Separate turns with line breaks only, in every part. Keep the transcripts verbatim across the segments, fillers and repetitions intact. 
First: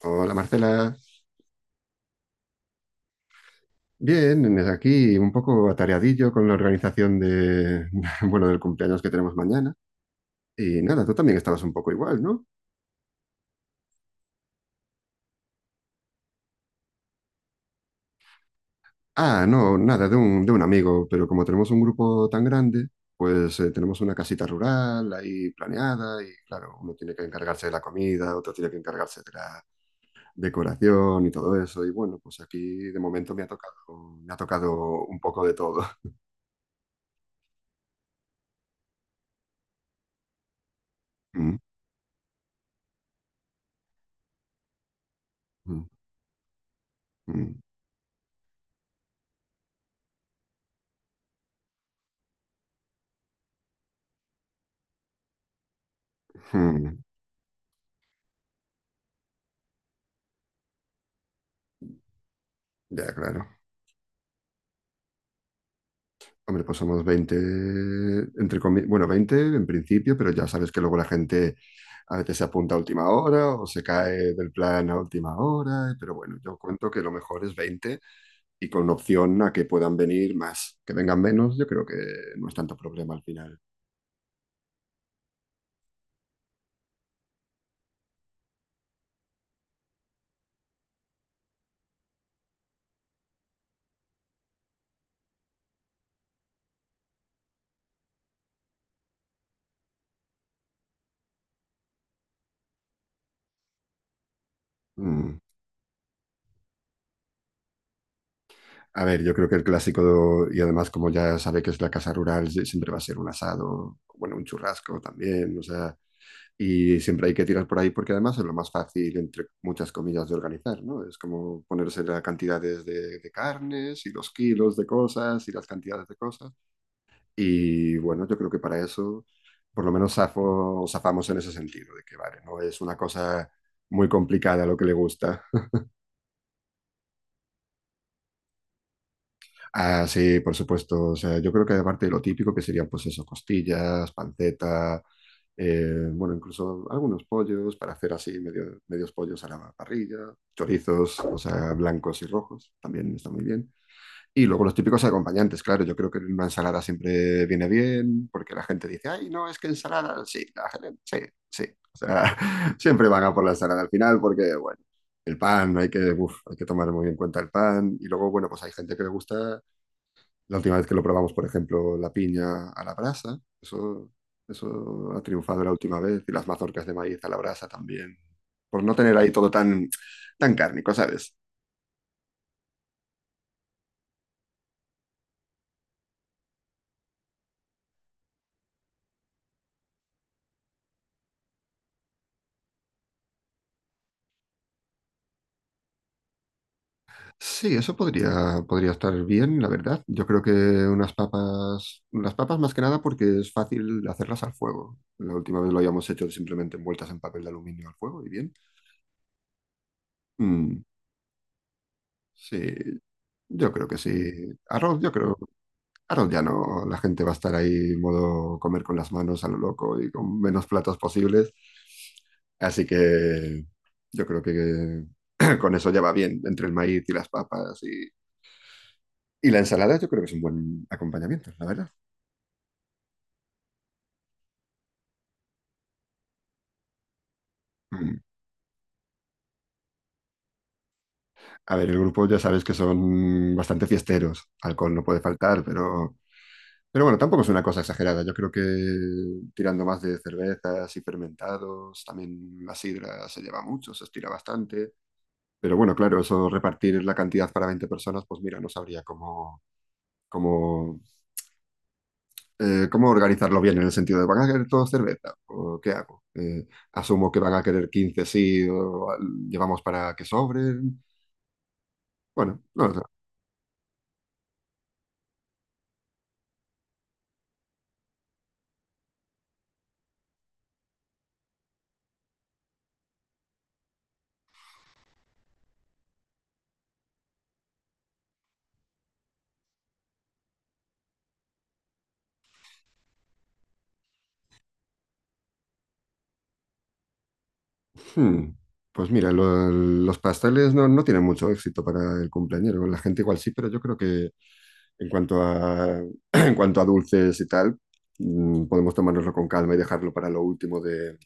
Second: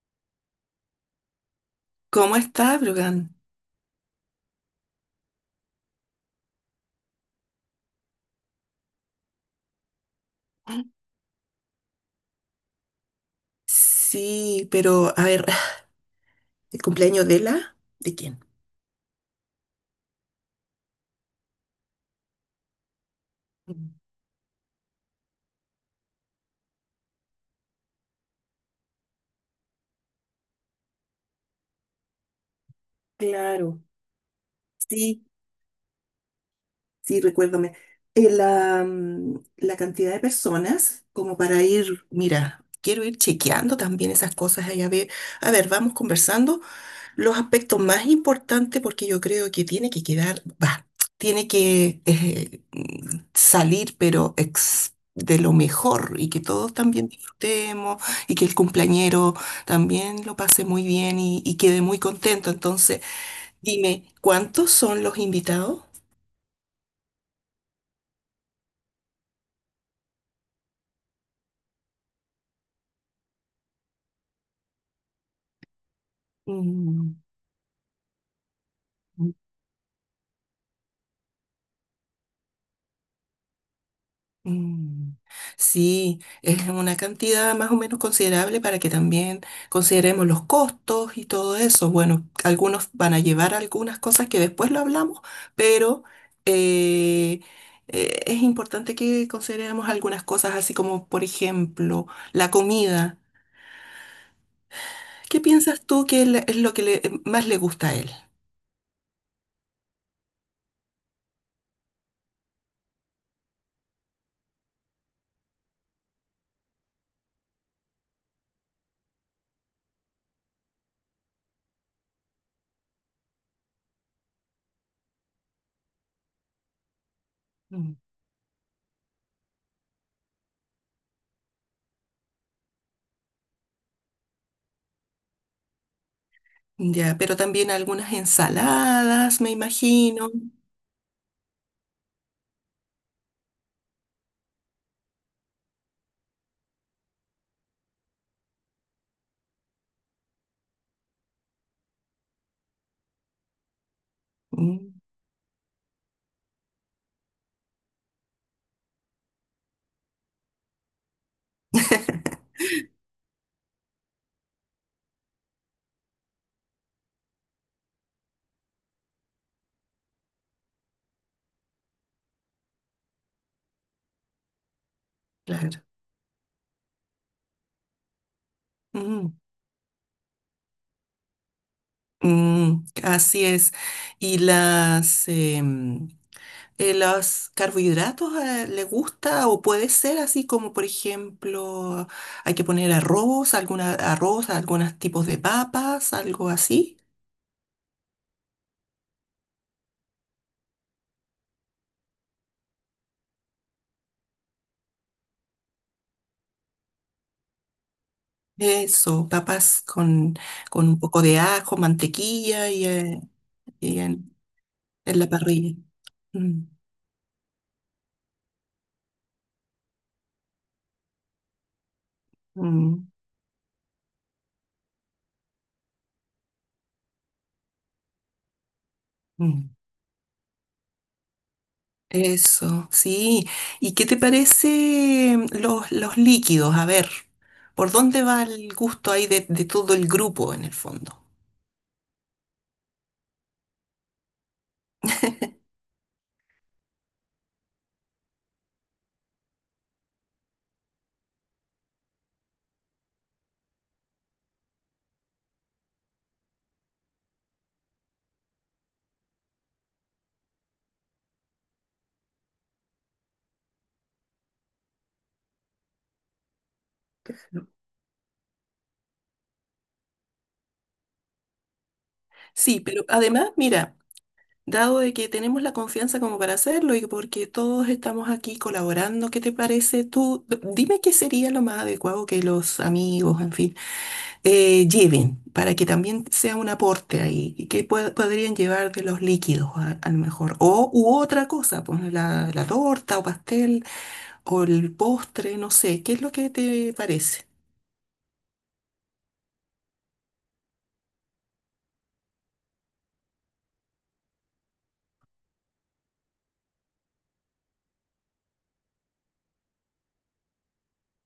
Hola, Marcela.
¿Cómo está, Brogan?
Bien, desde aquí un poco atareadillo con la organización de, bueno, del cumpleaños que tenemos mañana. Y nada, tú también estabas un poco igual, ¿no?
Sí, pero a ver, ¿el cumpleaños de la? ¿De quién?
Ah, no, nada, de un, de un amigo, pero como tenemos un grupo tan grande, pues eh, tenemos una casita rural ahí planeada y claro, uno tiene que encargarse de la comida, otro tiene que encargarse de la decoración y todo eso. Y bueno, pues aquí de momento me ha
Claro,
tocado, me ha tocado un
sí,
poco de todo.
sí, recuérdame. Eh, la, mm, la cantidad de personas, como
Mm,
para ir, mira, quiero ir chequeando también esas cosas allá. A ver. A ver,
mm,
vamos conversando. Los
mm,
aspectos más importantes, porque yo creo que tiene que quedar, va, tiene que eh, mm, salir, pero ex- de lo mejor y que todos
mm.
también disfrutemos y que el cumpleañero también lo pase muy bien y, y quede muy contento. Entonces,
Ya, claro.
dime, ¿cuántos son los invitados?
Hombre, pues somos veinte, entre comi- bueno, veinte en principio, pero ya sabes que luego la gente a veces se apunta a última hora o se cae del plan a última hora, pero bueno, yo cuento que lo
Mm.
mejor es veinte y con opción a que puedan venir más. Que vengan menos, yo creo que no es tanto problema al final.
Mm. Sí, es una cantidad más o menos considerable para que también consideremos los costos y todo eso. Bueno, algunos van a llevar algunas cosas que después lo hablamos, pero eh, eh, es importante que consideremos algunas cosas, así como, por ejemplo, la comida.
Mm.
¿Qué piensas tú que le- es lo que le- más le gusta a él?
A ver, yo creo que el clásico, y además como ya sabe que es la casa rural, sí, siempre va a ser un asado, bueno, un churrasco también, o sea, y siempre hay que tirar por ahí porque además es lo más fácil, entre muchas comillas, de organizar, ¿no? Es como ponerse las cantidades de, de carnes y los kilos de cosas y las cantidades de cosas.
Mm.
Y bueno, yo creo que para eso, por lo menos zafo, zafamos en ese sentido, de que vale, no es una cosa muy complicada lo que le gusta.
Ya, pero también algunas ensaladas, me
Ah,
imagino.
sí, por supuesto. O sea, yo creo que aparte de lo típico que serían, pues eso, costillas, panceta, eh, bueno, incluso algunos pollos para hacer así medio- medios pollos a la parrilla, chorizos, o sea, blancos y rojos, también está muy bien. Y luego los
Mm,
típicos acompañantes, claro, yo creo que una ensalada siempre viene bien, porque la gente dice, ay, no, es que ensalada, sí, la gente, sí, sí. O sea, siempre van a por la ensalada al final, porque, bueno. El pan, hay que, uf, hay que tomar muy en cuenta el pan. Y luego, bueno, pues hay gente que le gusta la última vez que lo probamos, por ejemplo, la piña a la brasa, eso, eso ha triunfado la
claro.
última vez, y las mazorcas de maíz a la brasa también, por no tener ahí todo tan, tan cárnico, ¿sabes?
Mm, así es. ¿Y las, em, eh, los carbohidratos, eh, le gusta o puede ser así como, por ejemplo, hay que poner arroz, alguna, arroz, algunos tipos de papas, algo así?
Sí, eso podría, podría estar bien, la verdad. Yo creo que unas papas, las papas más que nada porque es fácil hacerlas al fuego. La última vez lo habíamos hecho simplemente envueltas en papel de aluminio al fuego y bien.
Eso, papas con,
Mm,
con un poco de ajo,
sí,
mantequilla y, eh,
yo creo que
y
sí.
en,
Arroz, yo
en la
creo.
parrilla.
Claro, ya
Mm,
no, la gente va a estar ahí modo comer con las manos a lo loco y con menos platos posibles. Así
mm,
que yo creo que con eso ya va bien, entre el maíz y las papas y, y la
mm.
ensalada, yo creo que es un buen acompañamiento, la verdad.
Eso, sí. ¿Y qué te parece mm, los, los líquidos? A ver, ¿por
Mm.
dónde va el gusto ahí de, de todo el grupo en el fondo?
A ver, el grupo ya sabes que son bastante fiesteros, alcohol no puede faltar, pero, pero bueno, tampoco es una cosa exagerada. Yo creo que tirando más de cervezas y fermentados, también la sidra se lleva mucho, se estira bastante. Pero bueno, claro, eso repartir la cantidad para veinte personas, pues mira, no sabría cómo, cómo, eh, cómo organizarlo bien en el sentido de, ¿van a querer todos cerveza? ¿O qué hago? Eh, asumo que van a querer quince sí, o al- llevamos para que sobren. Bueno,
Sí,
no lo sé.
pero además, mira, dado de que tenemos la confianza como para hacerlo y porque todos estamos aquí colaborando, ¿qué te parece tú? D- Dime qué sería lo más adecuado que los amigos, en fin, eh, lleven para que también sea un aporte ahí. Y ¿qué pue- podrían llevar de los líquidos a, a lo mejor? O u otra cosa, pues la, la torta o pastel o el postre, no sé. ¿Qué es lo que te parece?
Hmm, pues mira, lo- los pasteles no, no tienen mucho éxito para el cumpleañero. La gente igual sí, pero yo creo que en cuanto a, en cuanto a dulces y tal, mm, podemos tomárnoslo con calma y dejarlo para lo último de,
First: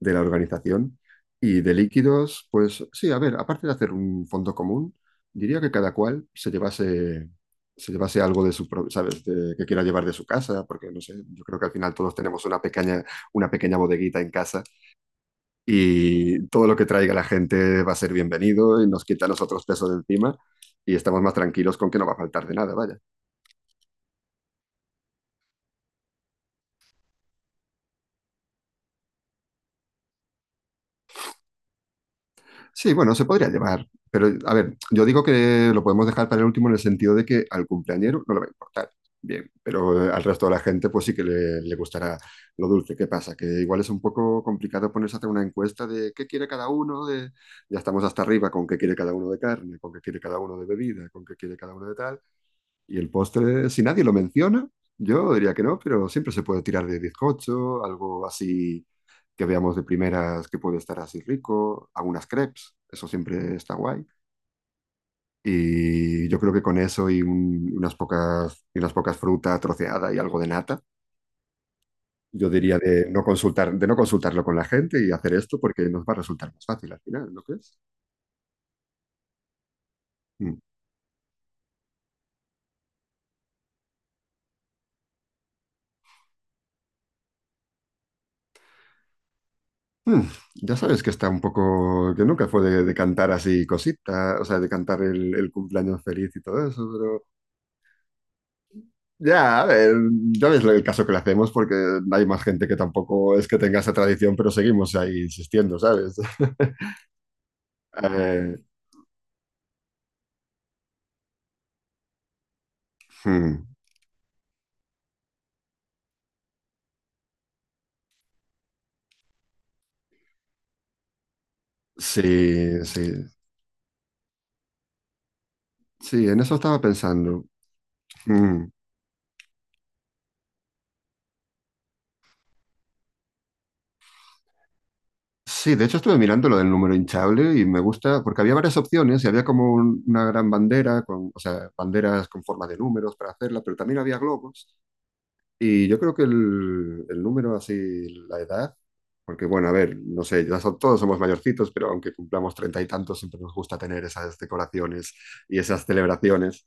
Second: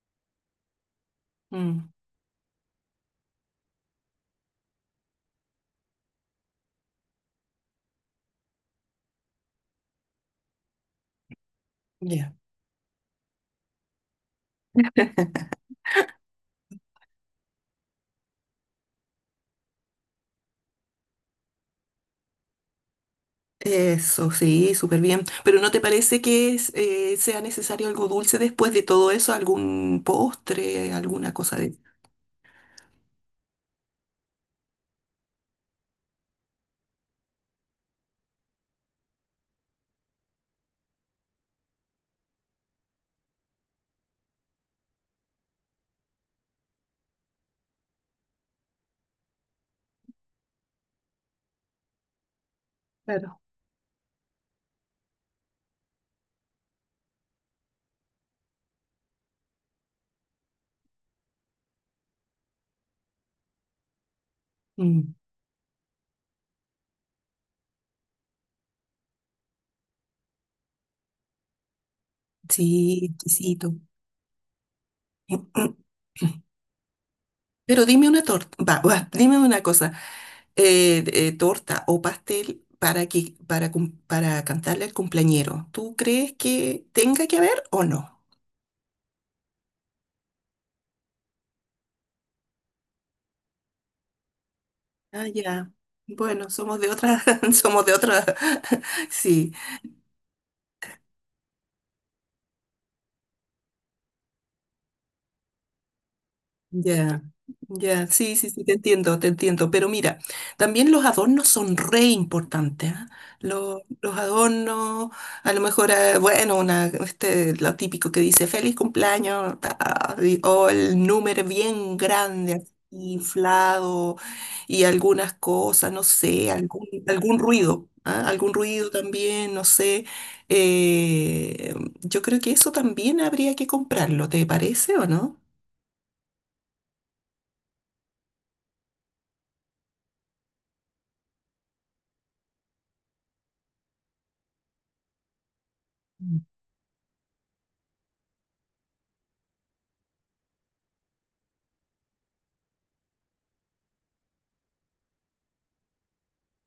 de la organización. Y de
Mm,
líquidos, pues sí, a ver, aparte de hacer un fondo común, diría que cada cual se llevase, se llevase algo de su, pro- ¿sabes? De- que quiera llevar de su casa, porque no sé, yo creo que al final todos
ya.
tenemos una pequeña, una pequeña bodeguita en casa y todo lo que traiga la gente va a ser bienvenido y nos quita a nosotros peso de encima y estamos más tranquilos con que no va a faltar de nada, vaya.
Eso, sí, súper bien. Pero ¿no te parece que es, eh, sea necesario algo dulce después de todo eso? ¿Algún postre, alguna cosa de...
Sí, bueno, se podría llevar, pero a ver, yo digo que lo podemos dejar para el último en el sentido de que al cumpleañero no le va a importar. Bien, pero eh, al resto de la gente pues sí que le, le gustará lo dulce. ¿Qué pasa? Que igual es un poco complicado ponerse a hacer una encuesta de qué quiere cada uno, de... ya estamos hasta arriba con qué quiere cada uno de carne, con qué quiere cada uno de bebida, con qué quiere cada uno de tal. Y el
Claro.
postre, si nadie lo menciona, yo diría que no, pero siempre se puede tirar de bizcocho, algo así que veamos de primeras que puede estar así rico, algunas crepes, eso siempre está guay.
Mm,
Y yo creo que con eso y un- unas pocas, y unas pocas frutas troceadas y algo de nata, yo diría
sí,
de no consultar,
exquisito.
de no consultarlo con la gente y hacer esto porque nos va a resultar más fácil al final, ¿no crees?
Pero dime una torta, va, va, dime una cosa,
Mm.
eh, eh, torta o pastel para que, para, cum- para cantarle al cumpleañero. ¿Tú crees que tenga que haber o no?
Hmm, ya sabes que está un poco, que nunca fue de, de cantar así cositas, o sea, de cantar
Ah,
el, el
ya.
cumpleaños feliz y
Bueno,
todo
somos
eso,
de otra,
pero
somos de otra, sí.
ya, a ver, ya ves el caso que le hacemos porque hay más gente que tampoco es que tenga esa tradición, pero seguimos ahí insistiendo, ¿sabes?
Ya, ya, sí, sí,
Eh,
sí, te entiendo, te entiendo. Pero mira, también los adornos son re importantes, ¿ah?
hmm,
Los, los adornos, a lo mejor, eh, bueno, una, este, lo típico que dice feliz cumpleaños, ta, y- o el número bien grande, así,
sí, sí,
inflado, y algunas cosas, no
sí, en
sé,
eso estaba
algún, algún
pensando.
ruido, ¿ah? Algún
Hmm,
ruido también, no sé. Eh, yo creo que eso también habría que comprarlo, ¿te parece o no?
sí, de hecho estuve mirando lo del número hinchable y me gusta, porque había varias opciones y había como un- una gran bandera, con, o sea, banderas con forma de números para hacerla, pero también había globos. Y yo creo que el, el número, así, la edad, porque bueno, a ver, no sé, ya son- todos somos mayorcitos, pero aunque cumplamos treinta y tantos, siempre nos gusta tener esas decoraciones y esas celebraciones.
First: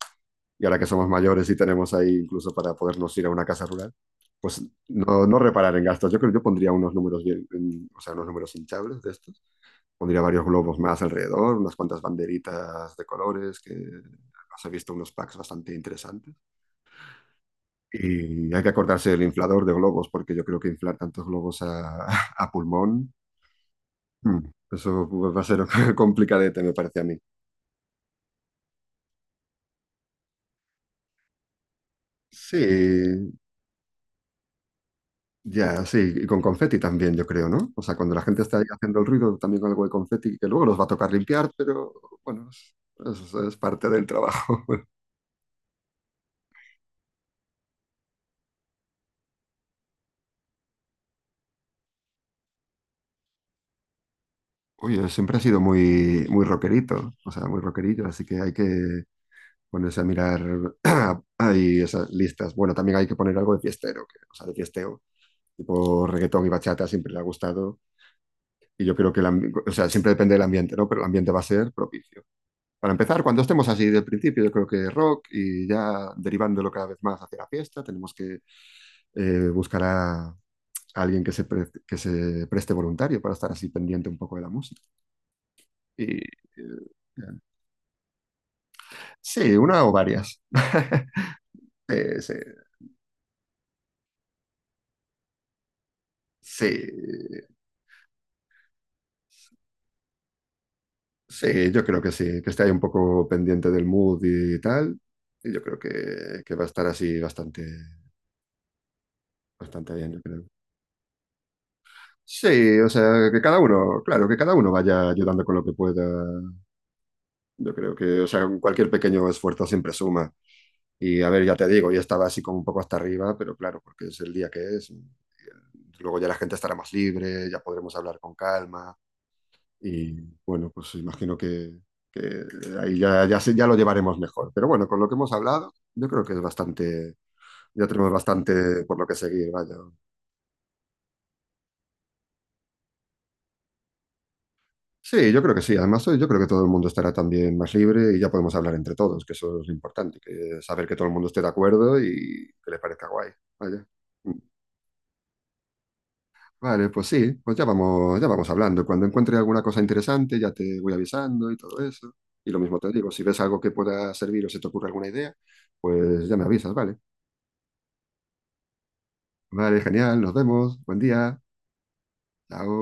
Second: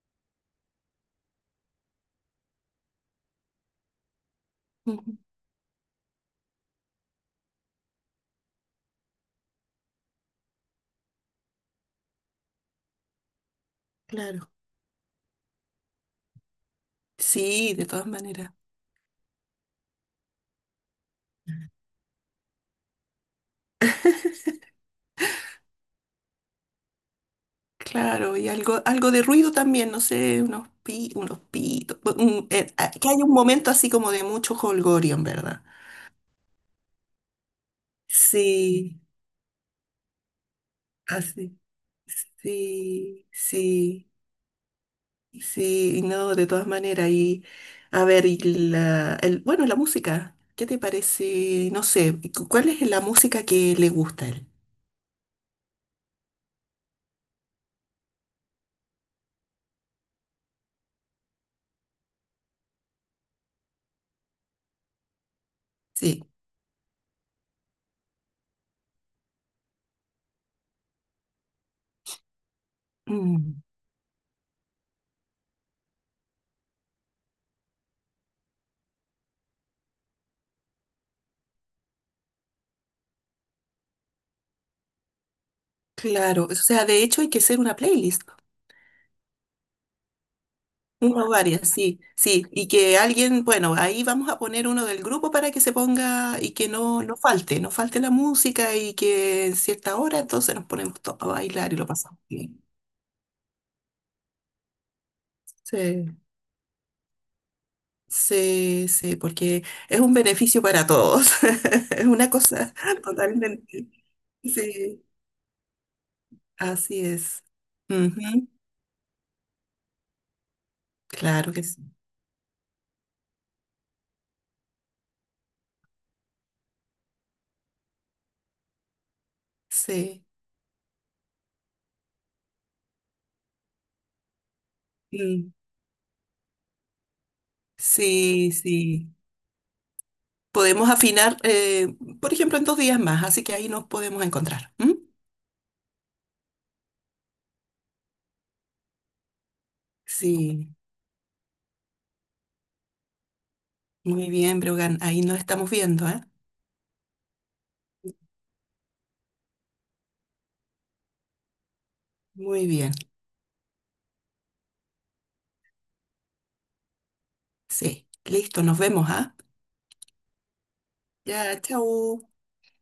Y ahora que somos mayores y tenemos ahí incluso para podernos ir a una casa rural, pues no, no reparar en gastos. Yo creo que yo pondría unos números bien, en- o sea, unos números hinchables de estos. Pondría varios globos más alrededor, unas cuantas banderitas de colores, que
Claro.
os he visto unos packs bastante interesantes.
Sí, de todas
Y
maneras.
hay que acordarse del inflador de globos, porque yo creo que inflar tantos globos a, a pulmón, mm, eso va a ser complicadete, me parece a mí.
Claro, y algo, algo de ruido también, no sé, unos pi, unos pitos. Bu- un- eh, ah, que haya
Sí,
un momento así como de mucho jolgorio, en verdad.
ya, sí, y con confeti también, yo creo, ¿no? O sea, cuando la gente está ahí haciendo
Sí,
el ruido, también con algo de confeti, que luego los va a tocar limpiar,
así.
pero bueno, es,
Sí,
es- es parte del
sí,
trabajo.
sí, no, de todas maneras. Y a ver, y la, el, bueno, la música, ¿qué te parece? No sé, cu- ¿cuál es la música que le gusta a él?
Oye, siempre ha sido muy, muy rockerito, o sea, muy rockerillo, así que hay que ponerse a mirar ahí esas listas. Bueno, también hay que poner algo de fiestero, que- o sea, de fiesteo tipo
Sí.
reggaetón y bachata siempre le ha gustado y yo creo que, el ambi- o sea, siempre depende del ambiente, ¿no? Pero el ambiente va a ser propicio. Para empezar, cuando
Mm,
estemos así del principio, yo creo que rock y ya derivándolo cada vez más hacia la fiesta, tenemos que eh, buscar a alguien que se, pre- que se preste voluntario para estar así pendiente un poco de la música. Y,
claro, o sea, de hecho
eh,
hay que hacer una playlist.
sí, una o varias.
Tengo varias, sí,
Eh, sí,
sí. Y que alguien, bueno, ahí vamos a poner uno del grupo para que se ponga y
sí,
que no, no falte, no falte la música y que en cierta hora entonces nos ponemos todos a
sí,
bailar y
yo
lo
creo que
pasamos
sí, que
bien.
esté ahí un poco pendiente del mood y tal. Y yo creo
Sí,
que, que va a estar así bastante,
sí, sí, porque
bastante
es
bien,
un
yo creo.
beneficio para todos. Es una cosa
Sí, o sea, que cada
totalmente.
uno, claro, que cada uno
Sí,
vaya ayudando con lo que pueda.
así es.
Yo creo que, o sea,
Ujú.
cualquier pequeño esfuerzo siempre suma. Y a ver,
Claro
ya
que
te
sí.
digo, yo estaba así como un poco hasta arriba, pero claro, porque es el día que es. Y eh, luego ya la gente estará más libre, ya podremos hablar con calma. Y
Sí.
bueno, pues imagino que, que ahí ya, ya, se- ya lo llevaremos mejor. Pero bueno, con lo que hemos
Mm.
hablado, yo creo que es bastante, ya tenemos
Sí,
bastante por lo
sí.
que seguir, vaya.
Podemos afinar, eh, por ejemplo, en dos días más, así que ahí nos podemos encontrar. ¿M?
Sí, yo creo que sí. Además, hoy yo creo que todo el mundo estará también más libre y ya podemos hablar entre todos, que eso es lo importante, que
Sí,
saber que todo el mundo esté de acuerdo y que le parezca guay. Vaya.
muy
Mm.
bien, Brogan, ahí nos estamos viendo, ¿eh?
Vale, pues sí, pues ya vamos, ya vamos hablando. Cuando encuentre alguna cosa interesante, ya te voy avisando y todo eso. Y lo
Muy
mismo te
bien,
digo, si ves algo que pueda servir o se te ocurre alguna idea, pues ya me avisas, ¿vale?
sí. Listo, nos vemos, ¿ah?
Vale, genial, nos vemos. Buen día.
Ya, chao.
Chao.